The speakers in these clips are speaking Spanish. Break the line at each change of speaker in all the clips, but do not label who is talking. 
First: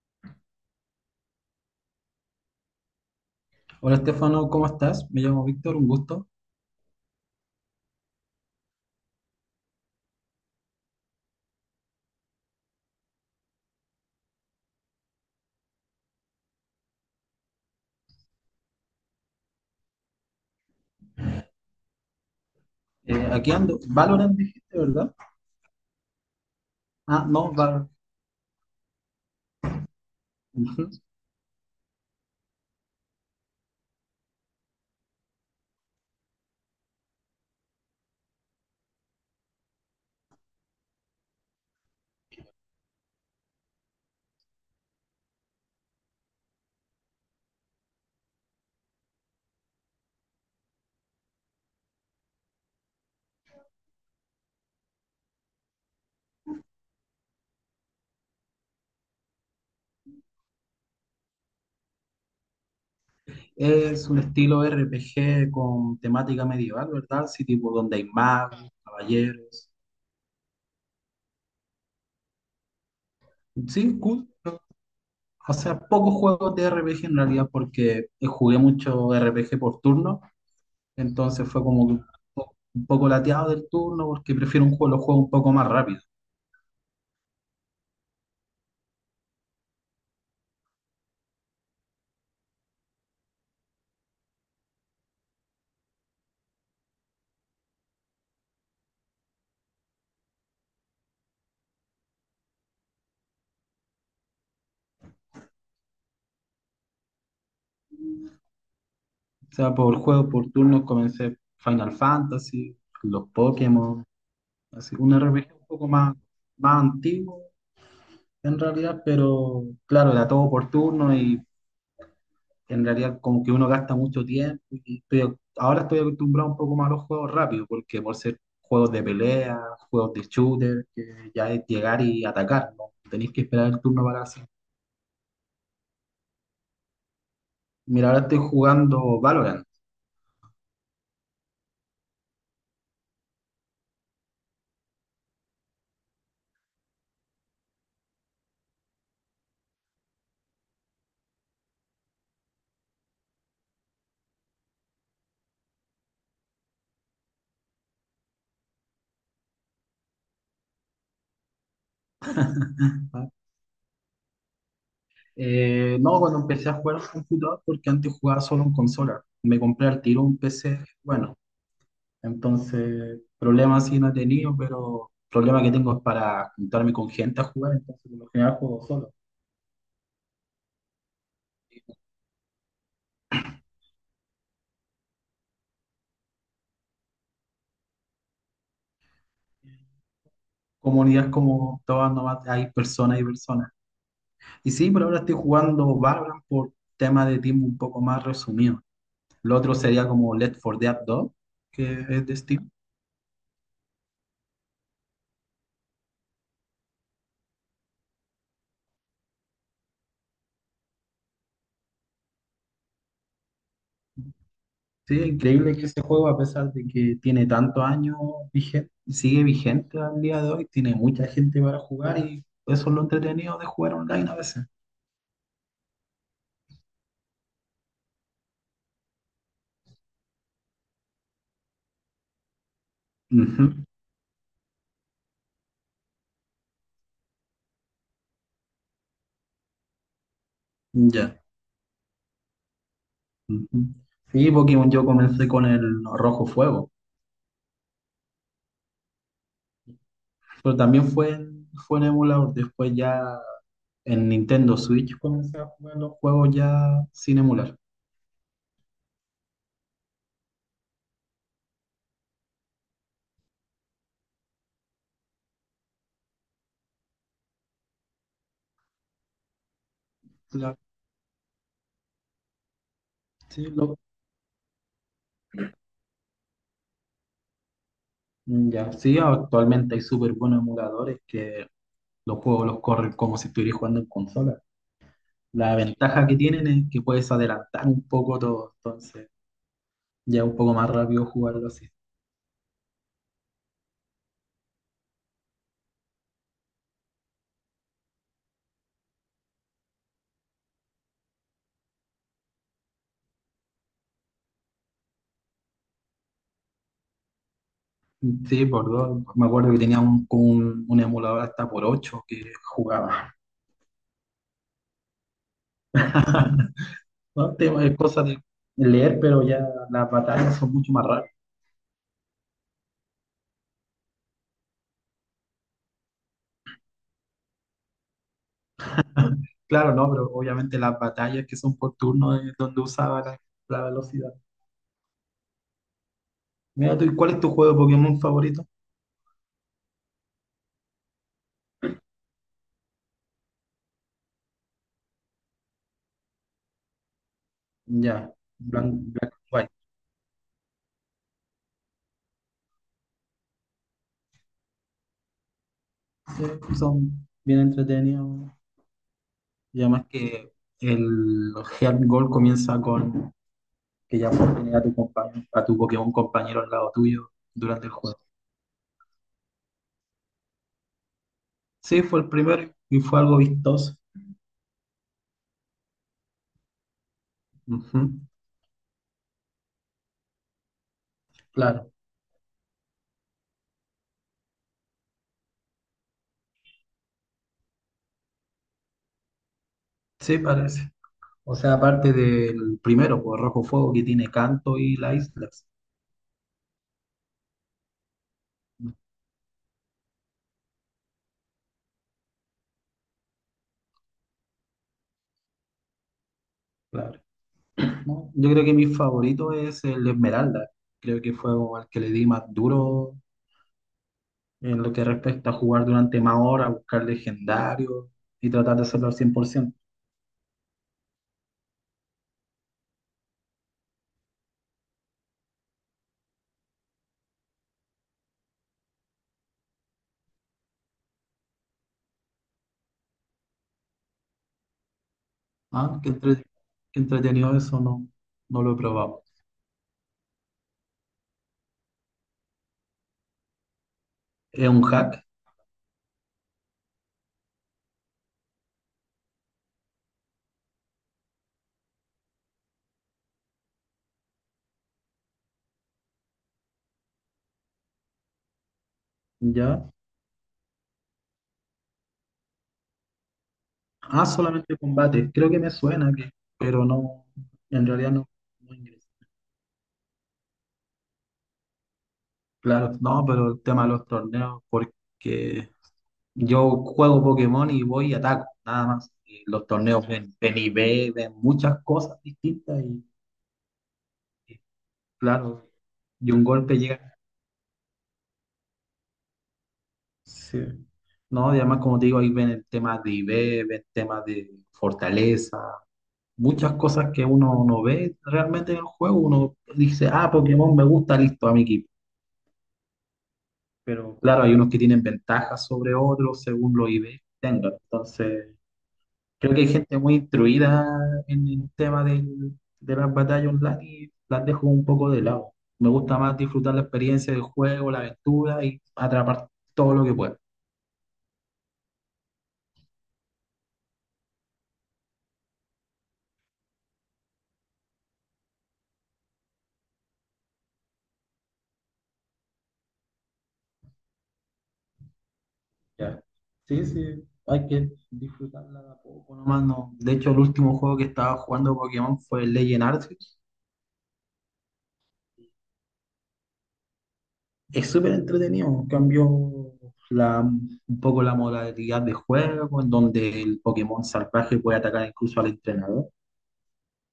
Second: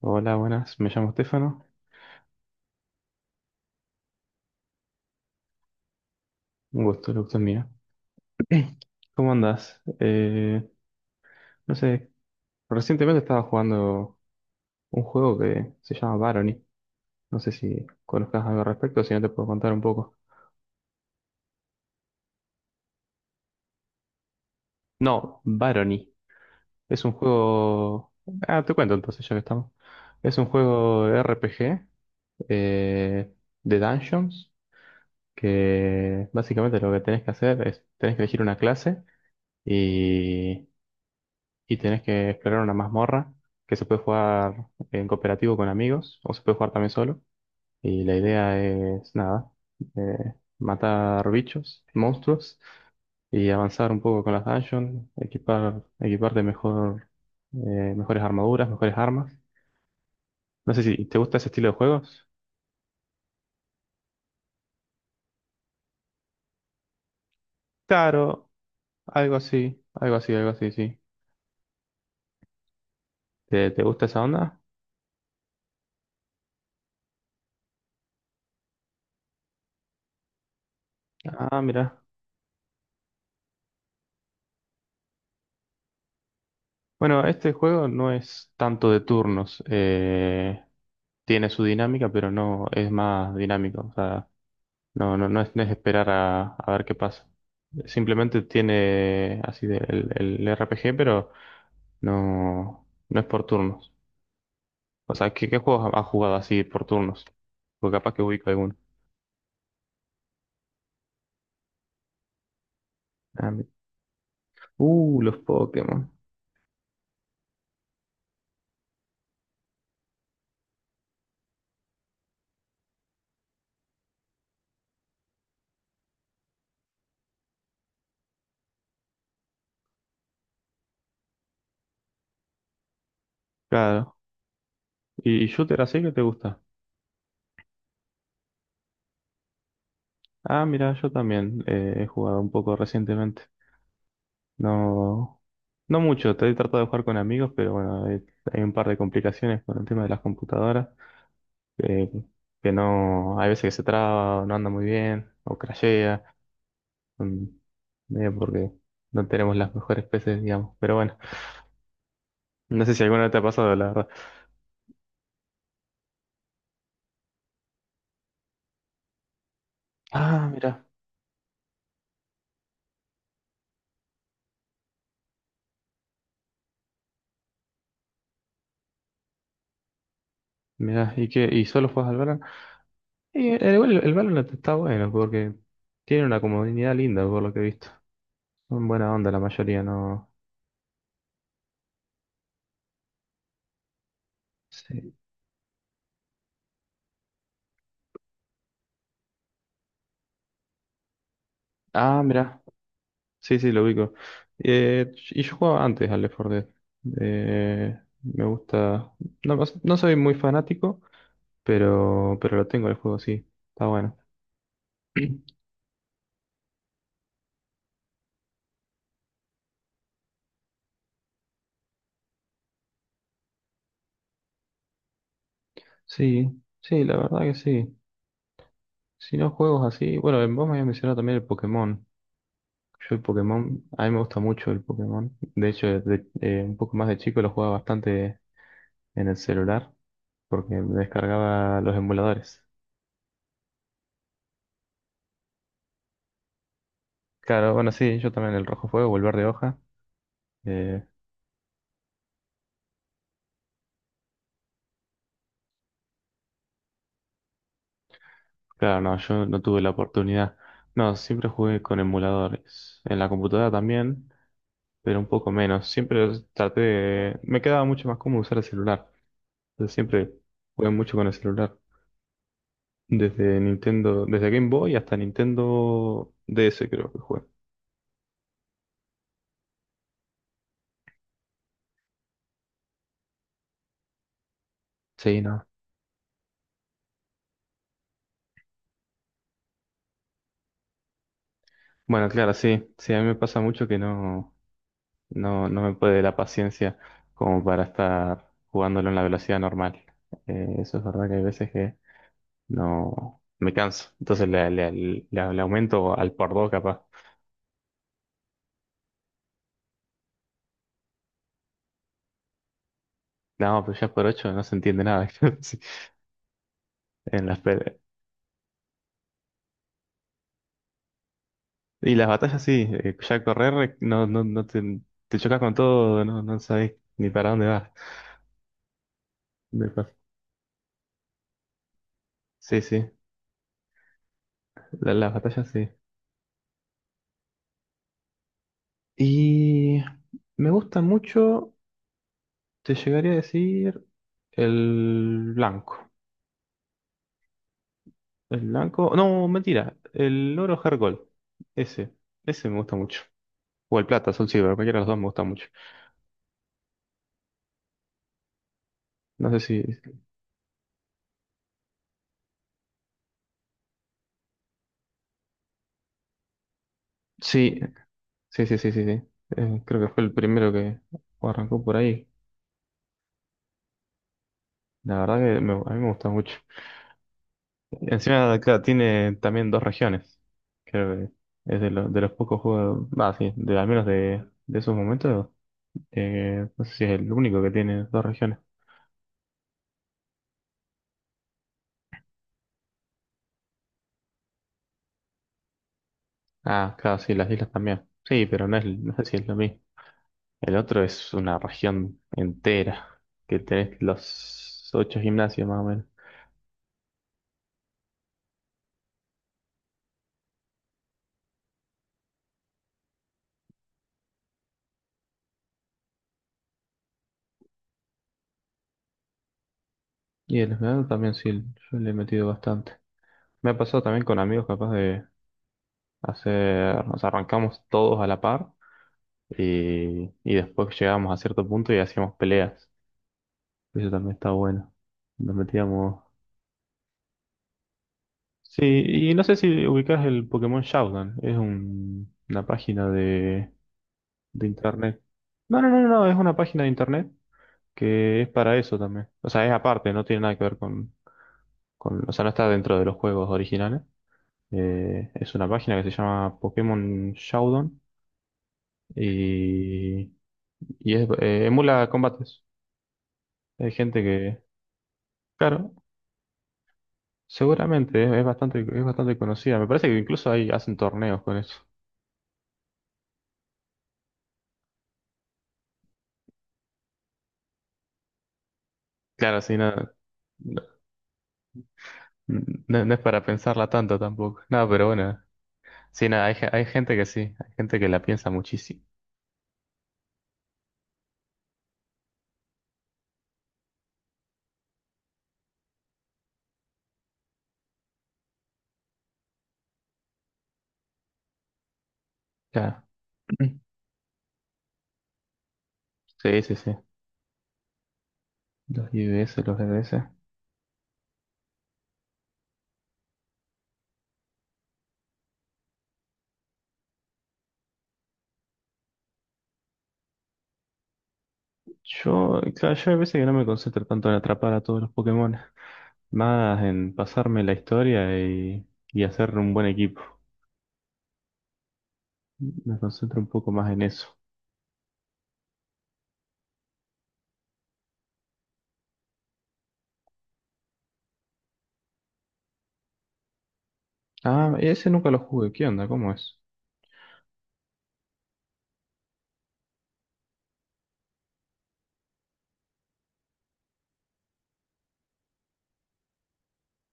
Hola, buenas, me llamo Estefano.
Hola Estefano, ¿cómo estás? Me llamo Víctor, un gusto.
Un gusto, el gusto es mío. ¿Cómo andás? No sé, recientemente estaba jugando un juego que se llama Barony. No sé si conozcas algo al respecto, si no te puedo contar un poco.
Aquí ando. Valorant dijiste, ¿verdad?
No, Barony. Es un
Ah, no, Valorant.
juego... Ah, te cuento entonces, ya que estamos. Es un
Ujú.
juego RPG eh, de Dungeons, que básicamente lo que tenés que hacer es, tenés que elegir una clase y y tenés que explorar una mazmorra que se puede jugar en cooperativo con amigos o se puede jugar también solo. Y la idea es, nada, eh, matar bichos, monstruos y avanzar un poco con las dungeons, equipar, equiparte mejor, mejores armaduras, mejores armas. No sé si te gusta ese estilo de juegos.
Es un estilo RPG con temática medieval, ¿verdad? Sí, tipo donde hay
Claro,
magos,
algo
caballeros.
así, algo así, algo así, sí. ¿Te
Sí,
gusta esa
cool.
onda?
O sea, pocos juegos de RPG en realidad porque jugué mucho RPG por turno, entonces
Ah,
fue como que
mira.
un poco lateado del turno porque prefiero los juegos un poco más rápido.
Bueno, este juego no es tanto de turnos. Tiene su dinámica, pero no es más dinámico. O sea, no, no, no es esperar a ver qué pasa. Simplemente tiene así el RPG, pero no, no es por turnos. O sea, ¿qué juegos has jugado así por turnos? Porque capaz que ubico alguno.
O sea, por juego por turno comencé Final Fantasy, los
Ah,
Pokémon. Así, un
los
RPG un poco
Pokémon.
más, más antiguo en realidad, pero claro, era todo por turno y en realidad como que uno gasta mucho tiempo. Y ahora estoy acostumbrado un poco más a los juegos rápidos, porque por ser juegos de pelea, juegos de shooter, que ya es llegar y atacar, ¿no? Tenéis que esperar el turno
Claro.
para hacer.
¿Y shooter así que te gusta?
Mira, ahora estoy jugando Valorant.
Ah, mira, yo también he jugado un poco recientemente. No, no mucho, estoy tratando de jugar con amigos, pero bueno, hay un par de complicaciones con el tema de las computadoras, eh, que no, hay veces que se traba, o no anda muy bien, o crashea, mm, medio porque no tenemos las mejores peces, digamos, pero bueno, no sé si alguna
¿Ah?
vez te ha pasado, la verdad.
No, cuando empecé a jugar en computador, porque antes jugaba solo en consola. Me compré al tiro un
Ah,
PC,
mira,
bueno, entonces, problemas sí no he tenido, pero problema que tengo es para juntarme con gente a jugar, entonces por lo general juego solo.
mira, ¿y qué? ¿Y solo juegas al Valorant? Y el Valorant está bueno, porque tiene una comunidad linda, por lo que he visto. Son buena onda la mayoría, no.
Comunidades como todas nomás, hay personas y personas. Y sí, por
Sí.
ahora estoy jugando Valorant por tema de tiempo un poco más resumido. Lo otro sería como Left 4 Dead 2, que
Ah,
es de
mira.
Steam.
Sí, sí, lo ubico. Y yo jugaba antes al Left 4 Dead. Me gusta. No, no soy muy fanático, pero lo tengo el juego, sí. Está bueno.
Sí, es increíble que ese juego, a pesar de que tiene tantos años vigente, sigue vigente al día de hoy, tiene mucha gente para jugar y eso es lo entretenido de jugar online a veces.
Sí, sí, la verdad que sí. Si no juegos así. Bueno, vos me habías mencionado también el Pokémon. Yo el
Ujú.
Pokémon, a mí me gusta mucho el Pokémon. De hecho, un poco más de chico lo jugaba bastante en el celular, porque me
Ya.
descargaba los emuladores.
Ujú. Sí, Pokémon yo comencé con el Rojo Fuego,
Claro, bueno, sí, yo también el Rojo Fuego, o el Verde Hoja.
pero
eh,
también fue en emulador. Después ya en Nintendo Switch comencé a jugar los juegos ya sin emular.
Claro, no, yo no tuve la oportunidad. No, siempre jugué con emuladores. En la computadora también, pero un poco menos. Siempre traté de... Me quedaba mucho más cómodo usar el celular. Entonces siempre
La-
jugué mucho con el celular. Desde
sí, lo-
Nintendo, desde Game Boy hasta Nintendo DS creo que jugué.
ya, sí, actualmente hay súper buenos emuladores que los juegos los corren como si estuvieras jugando en consola.
Sí, no.
La ventaja que tienen es que puedes adelantar un poco todo, entonces ya es un poco más rápido jugarlo así.
Bueno, claro, sí. Sí, a mí me pasa mucho que no, no, no me puede la paciencia como para estar jugándolo en la velocidad normal. Eso es verdad que hay veces que no, me canso. Entonces le aumento al por dos capaz.
Sí, por dos. Me acuerdo que tenía un emulador hasta por 8 que jugaba.
No, pero ya por ocho no se entiende nada. Sí, En
No,
las
es
pe-
cosa de leer, pero ya las batallas son mucho más rápidas.
y las batallas sí, ya correr no, no, no te, te chocas con todo, no, no sabes ni para dónde vas. Me
Claro, no,
pasa.
pero obviamente las batallas que son por turno es donde
Sí, sí,
usaba la velocidad.
las batallas sí.
Mira tú, ¿cuál es tu juego de Pokémon favorito?
Y me gusta mucho, te llegaría a decir, el blanco.
Ya.
El
Black,
blanco,
Black
no,
and White.
mentira, el oro Hergol. Ese, ese me gusta mucho. O el plata, Soul Silver, cualquiera de los dos me gusta mucho.
Sí, son bien entretenidos.
No sé si...
Y además que el Heart Gold comienza con que ya puedes tener a tu compañero, a tu Pokémon compañero al lado tuyo
Sí,
durante el juego.
sí, sí, sí, sí, sí. Creo que fue el primero que arrancó por
Sí, fue
ahí.
el primero y fue algo vistoso.
La verdad que a mí me gusta mucho.
Ujú.
Encima, claro, tiene también dos regiones. Creo que es
Claro,
de los pocos juegos, ah, sí, de, al menos de esos momentos. No sé si es el único que tiene dos regiones.
sí, parece. O sea, aparte del primero, por Rojo Fuego, que tiene Canto y La Isla.
Ah, claro, sí, las islas también. Sí, pero no es, no sé si es lo mismo. El otro es una región entera, que tenés los ocho gimnasios más o menos.
Claro. No, yo creo que mi favorito es el Esmeralda. Creo que fue como el que le di más duro en lo que respecta a jugar durante más horas, buscar legendarios y tratar de hacerlo al 100%.
Y el esmeralda también sí, yo le he metido bastante. Me ha pasado también con amigos capaz de hacer, nos arrancamos todos a la par y después llegábamos a cierto punto y hacíamos peleas. Eso también está bueno. Nos
Ah,
metíamos...
qué entretenido eso, no, no lo he
Sí,
probado.
y no sé si ubicás el Pokémon Showdown. Es una página de
Es un
internet.
hack,
No, no, no, no, no, es una página de internet que es para eso también. O sea, es aparte, no tiene nada que ver con... O sea, no está dentro de los juegos originales. Es una página que se llama Pokémon Showdown
¿ya?
y, y es, emula combates. Hay gente
Ah,
que,
solamente combate. Creo que me
claro,
suena, que, pero no, en realidad
seguramente
no,
es, es
no
bastante, es
ingresé.
bastante conocida. Me parece que incluso ahí hacen torneos con eso.
Claro, no, pero el tema de los torneos, porque yo juego Pokémon y voy y ataco, nada más. Y
Claro,
los
sí,
torneos
nada, no,
ven muchas cosas distintas
no es para pensarla tanto
y
tampoco. No, pero bueno,
claro,
sí,
y un
nada,
golpe
hay gente
llega.
que sí, hay gente que la piensa muchísimo.
Sí. No, y además, como te digo, ahí ven el tema de IV, ven temas de fortaleza, muchas cosas que uno no ve realmente en el juego. Uno dice, ah, Pokémon me gusta, listo, a mi equipo.
Claro.
Pero claro, hay unos que tienen ventajas sobre otros
Sí, sí,
según los
sí.
IV que tengan. Entonces.
Los
Creo que
IBS,
hay
los
gente muy
EBS.
instruida en el de las batallas online y las dejo un poco de lado. Me gusta más disfrutar la experiencia del juego, la aventura y atrapar todo lo que pueda.
Yo, claro, yo hay veces que no me concentro tanto en atrapar a todos los Pokémon. Más en pasarme la historia y hacer un buen equipo. Me concentro un poco más en eso.
Ya. Sí, sí, hay que disfrutarla de a poco nomás. No. De hecho, el último juego que estaba jugando Pokémon fue el Legend Arceus.
Ah, ese nunca lo jugué. ¿Qué onda? ¿Cómo es?
Es súper entretenido. Cambió un poco la modalidad de juego, en donde el Pokémon salvaje puede atacar incluso al entrenador.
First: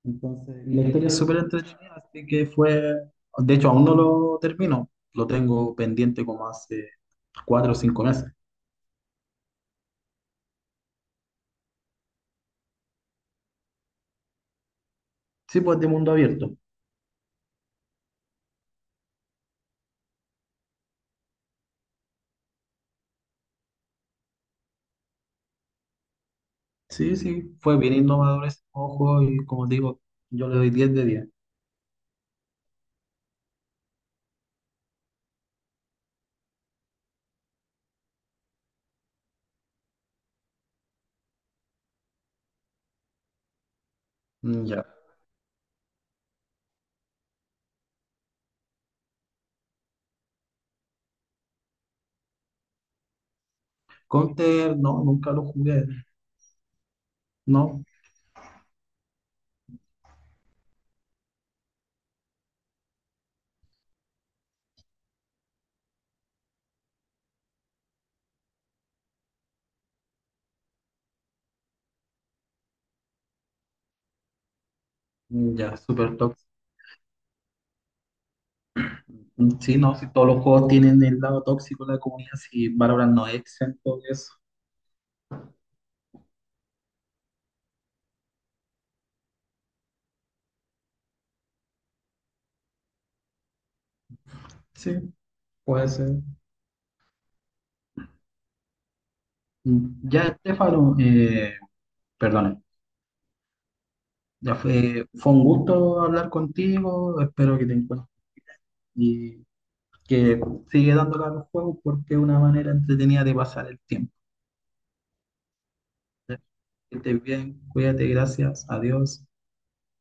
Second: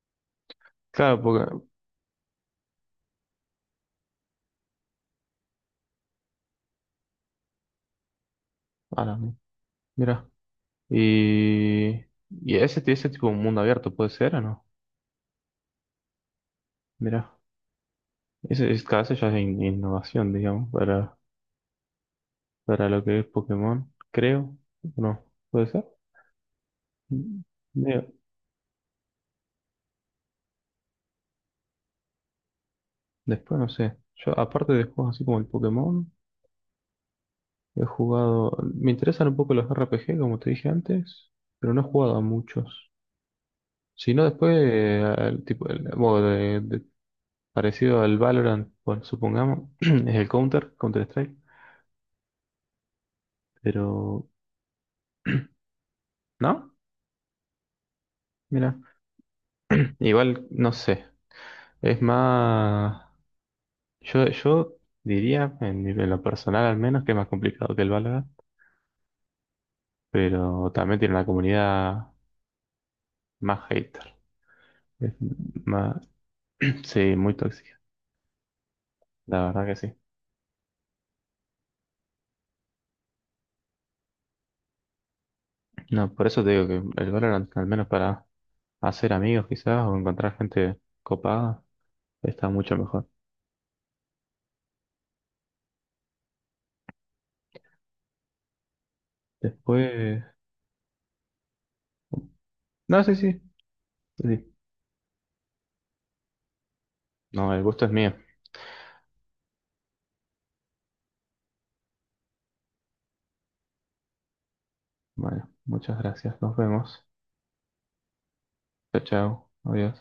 Entonces, y la historia es
Claro,
súper
porque...
entretenida, así que fue, de hecho aún no lo termino, lo tengo pendiente como hace 4 o 5 meses.
Ahora, mira. Y... ¿Y ese tipo de mundo abierto puede ser o no?
Sí, pues de mundo abierto.
Mira. Ese, es cada vez ya es innovación, digamos, para lo que es Pokémon, creo. ¿O no? Puede ser.
Sí,
Mm,
sí, fue bien
Mira.
innovador ese juego y como te digo, yo le doy 10 de 10.
Después no sé. Yo, aparte de juegos así como el Pokémon. He jugado. Me interesan un poco los RPG, como te dije antes, pero no he jugado a muchos. Si no, después,
Mm. Ya.
al tipo, el modo parecido al Valorant, bueno, supongamos, es el Counter-Strike, pero.
Counter, no, nunca lo jugué,
¿No?
no.
Mira. Igual, no sé. Es más. Yo diría, en lo personal al menos, que es más complicado que el Valorant, pero también tiene una comunidad más hater. Es
Mm. Ya,
más,
súper tóxico.
sí, muy tóxica, la
Mm.
verdad que
Sí,
sí.
no, si todos los juegos tienen el lado tóxico de la comunidad, si Valorant no es exento de eso.
No, por eso te digo que el Valorant, al menos para hacer amigos quizás o encontrar gente copada, está mucho mejor.
Sí, puede ser. Mm.
Después...
Ya, Estefano, perdón,
No, sí, sí, sí.
ya fue, fue un gusto hablar contigo,
No,
espero
el
que te
gusto es
encuentres
mío.
y que sigue dándole a los juegos porque es una manera entretenida de pasar el tiempo.
Bueno, muchas
Que
gracias. Nos vemos.
estés bien, cuídate, gracias,
Chao,
adiós.
chao. Adiós.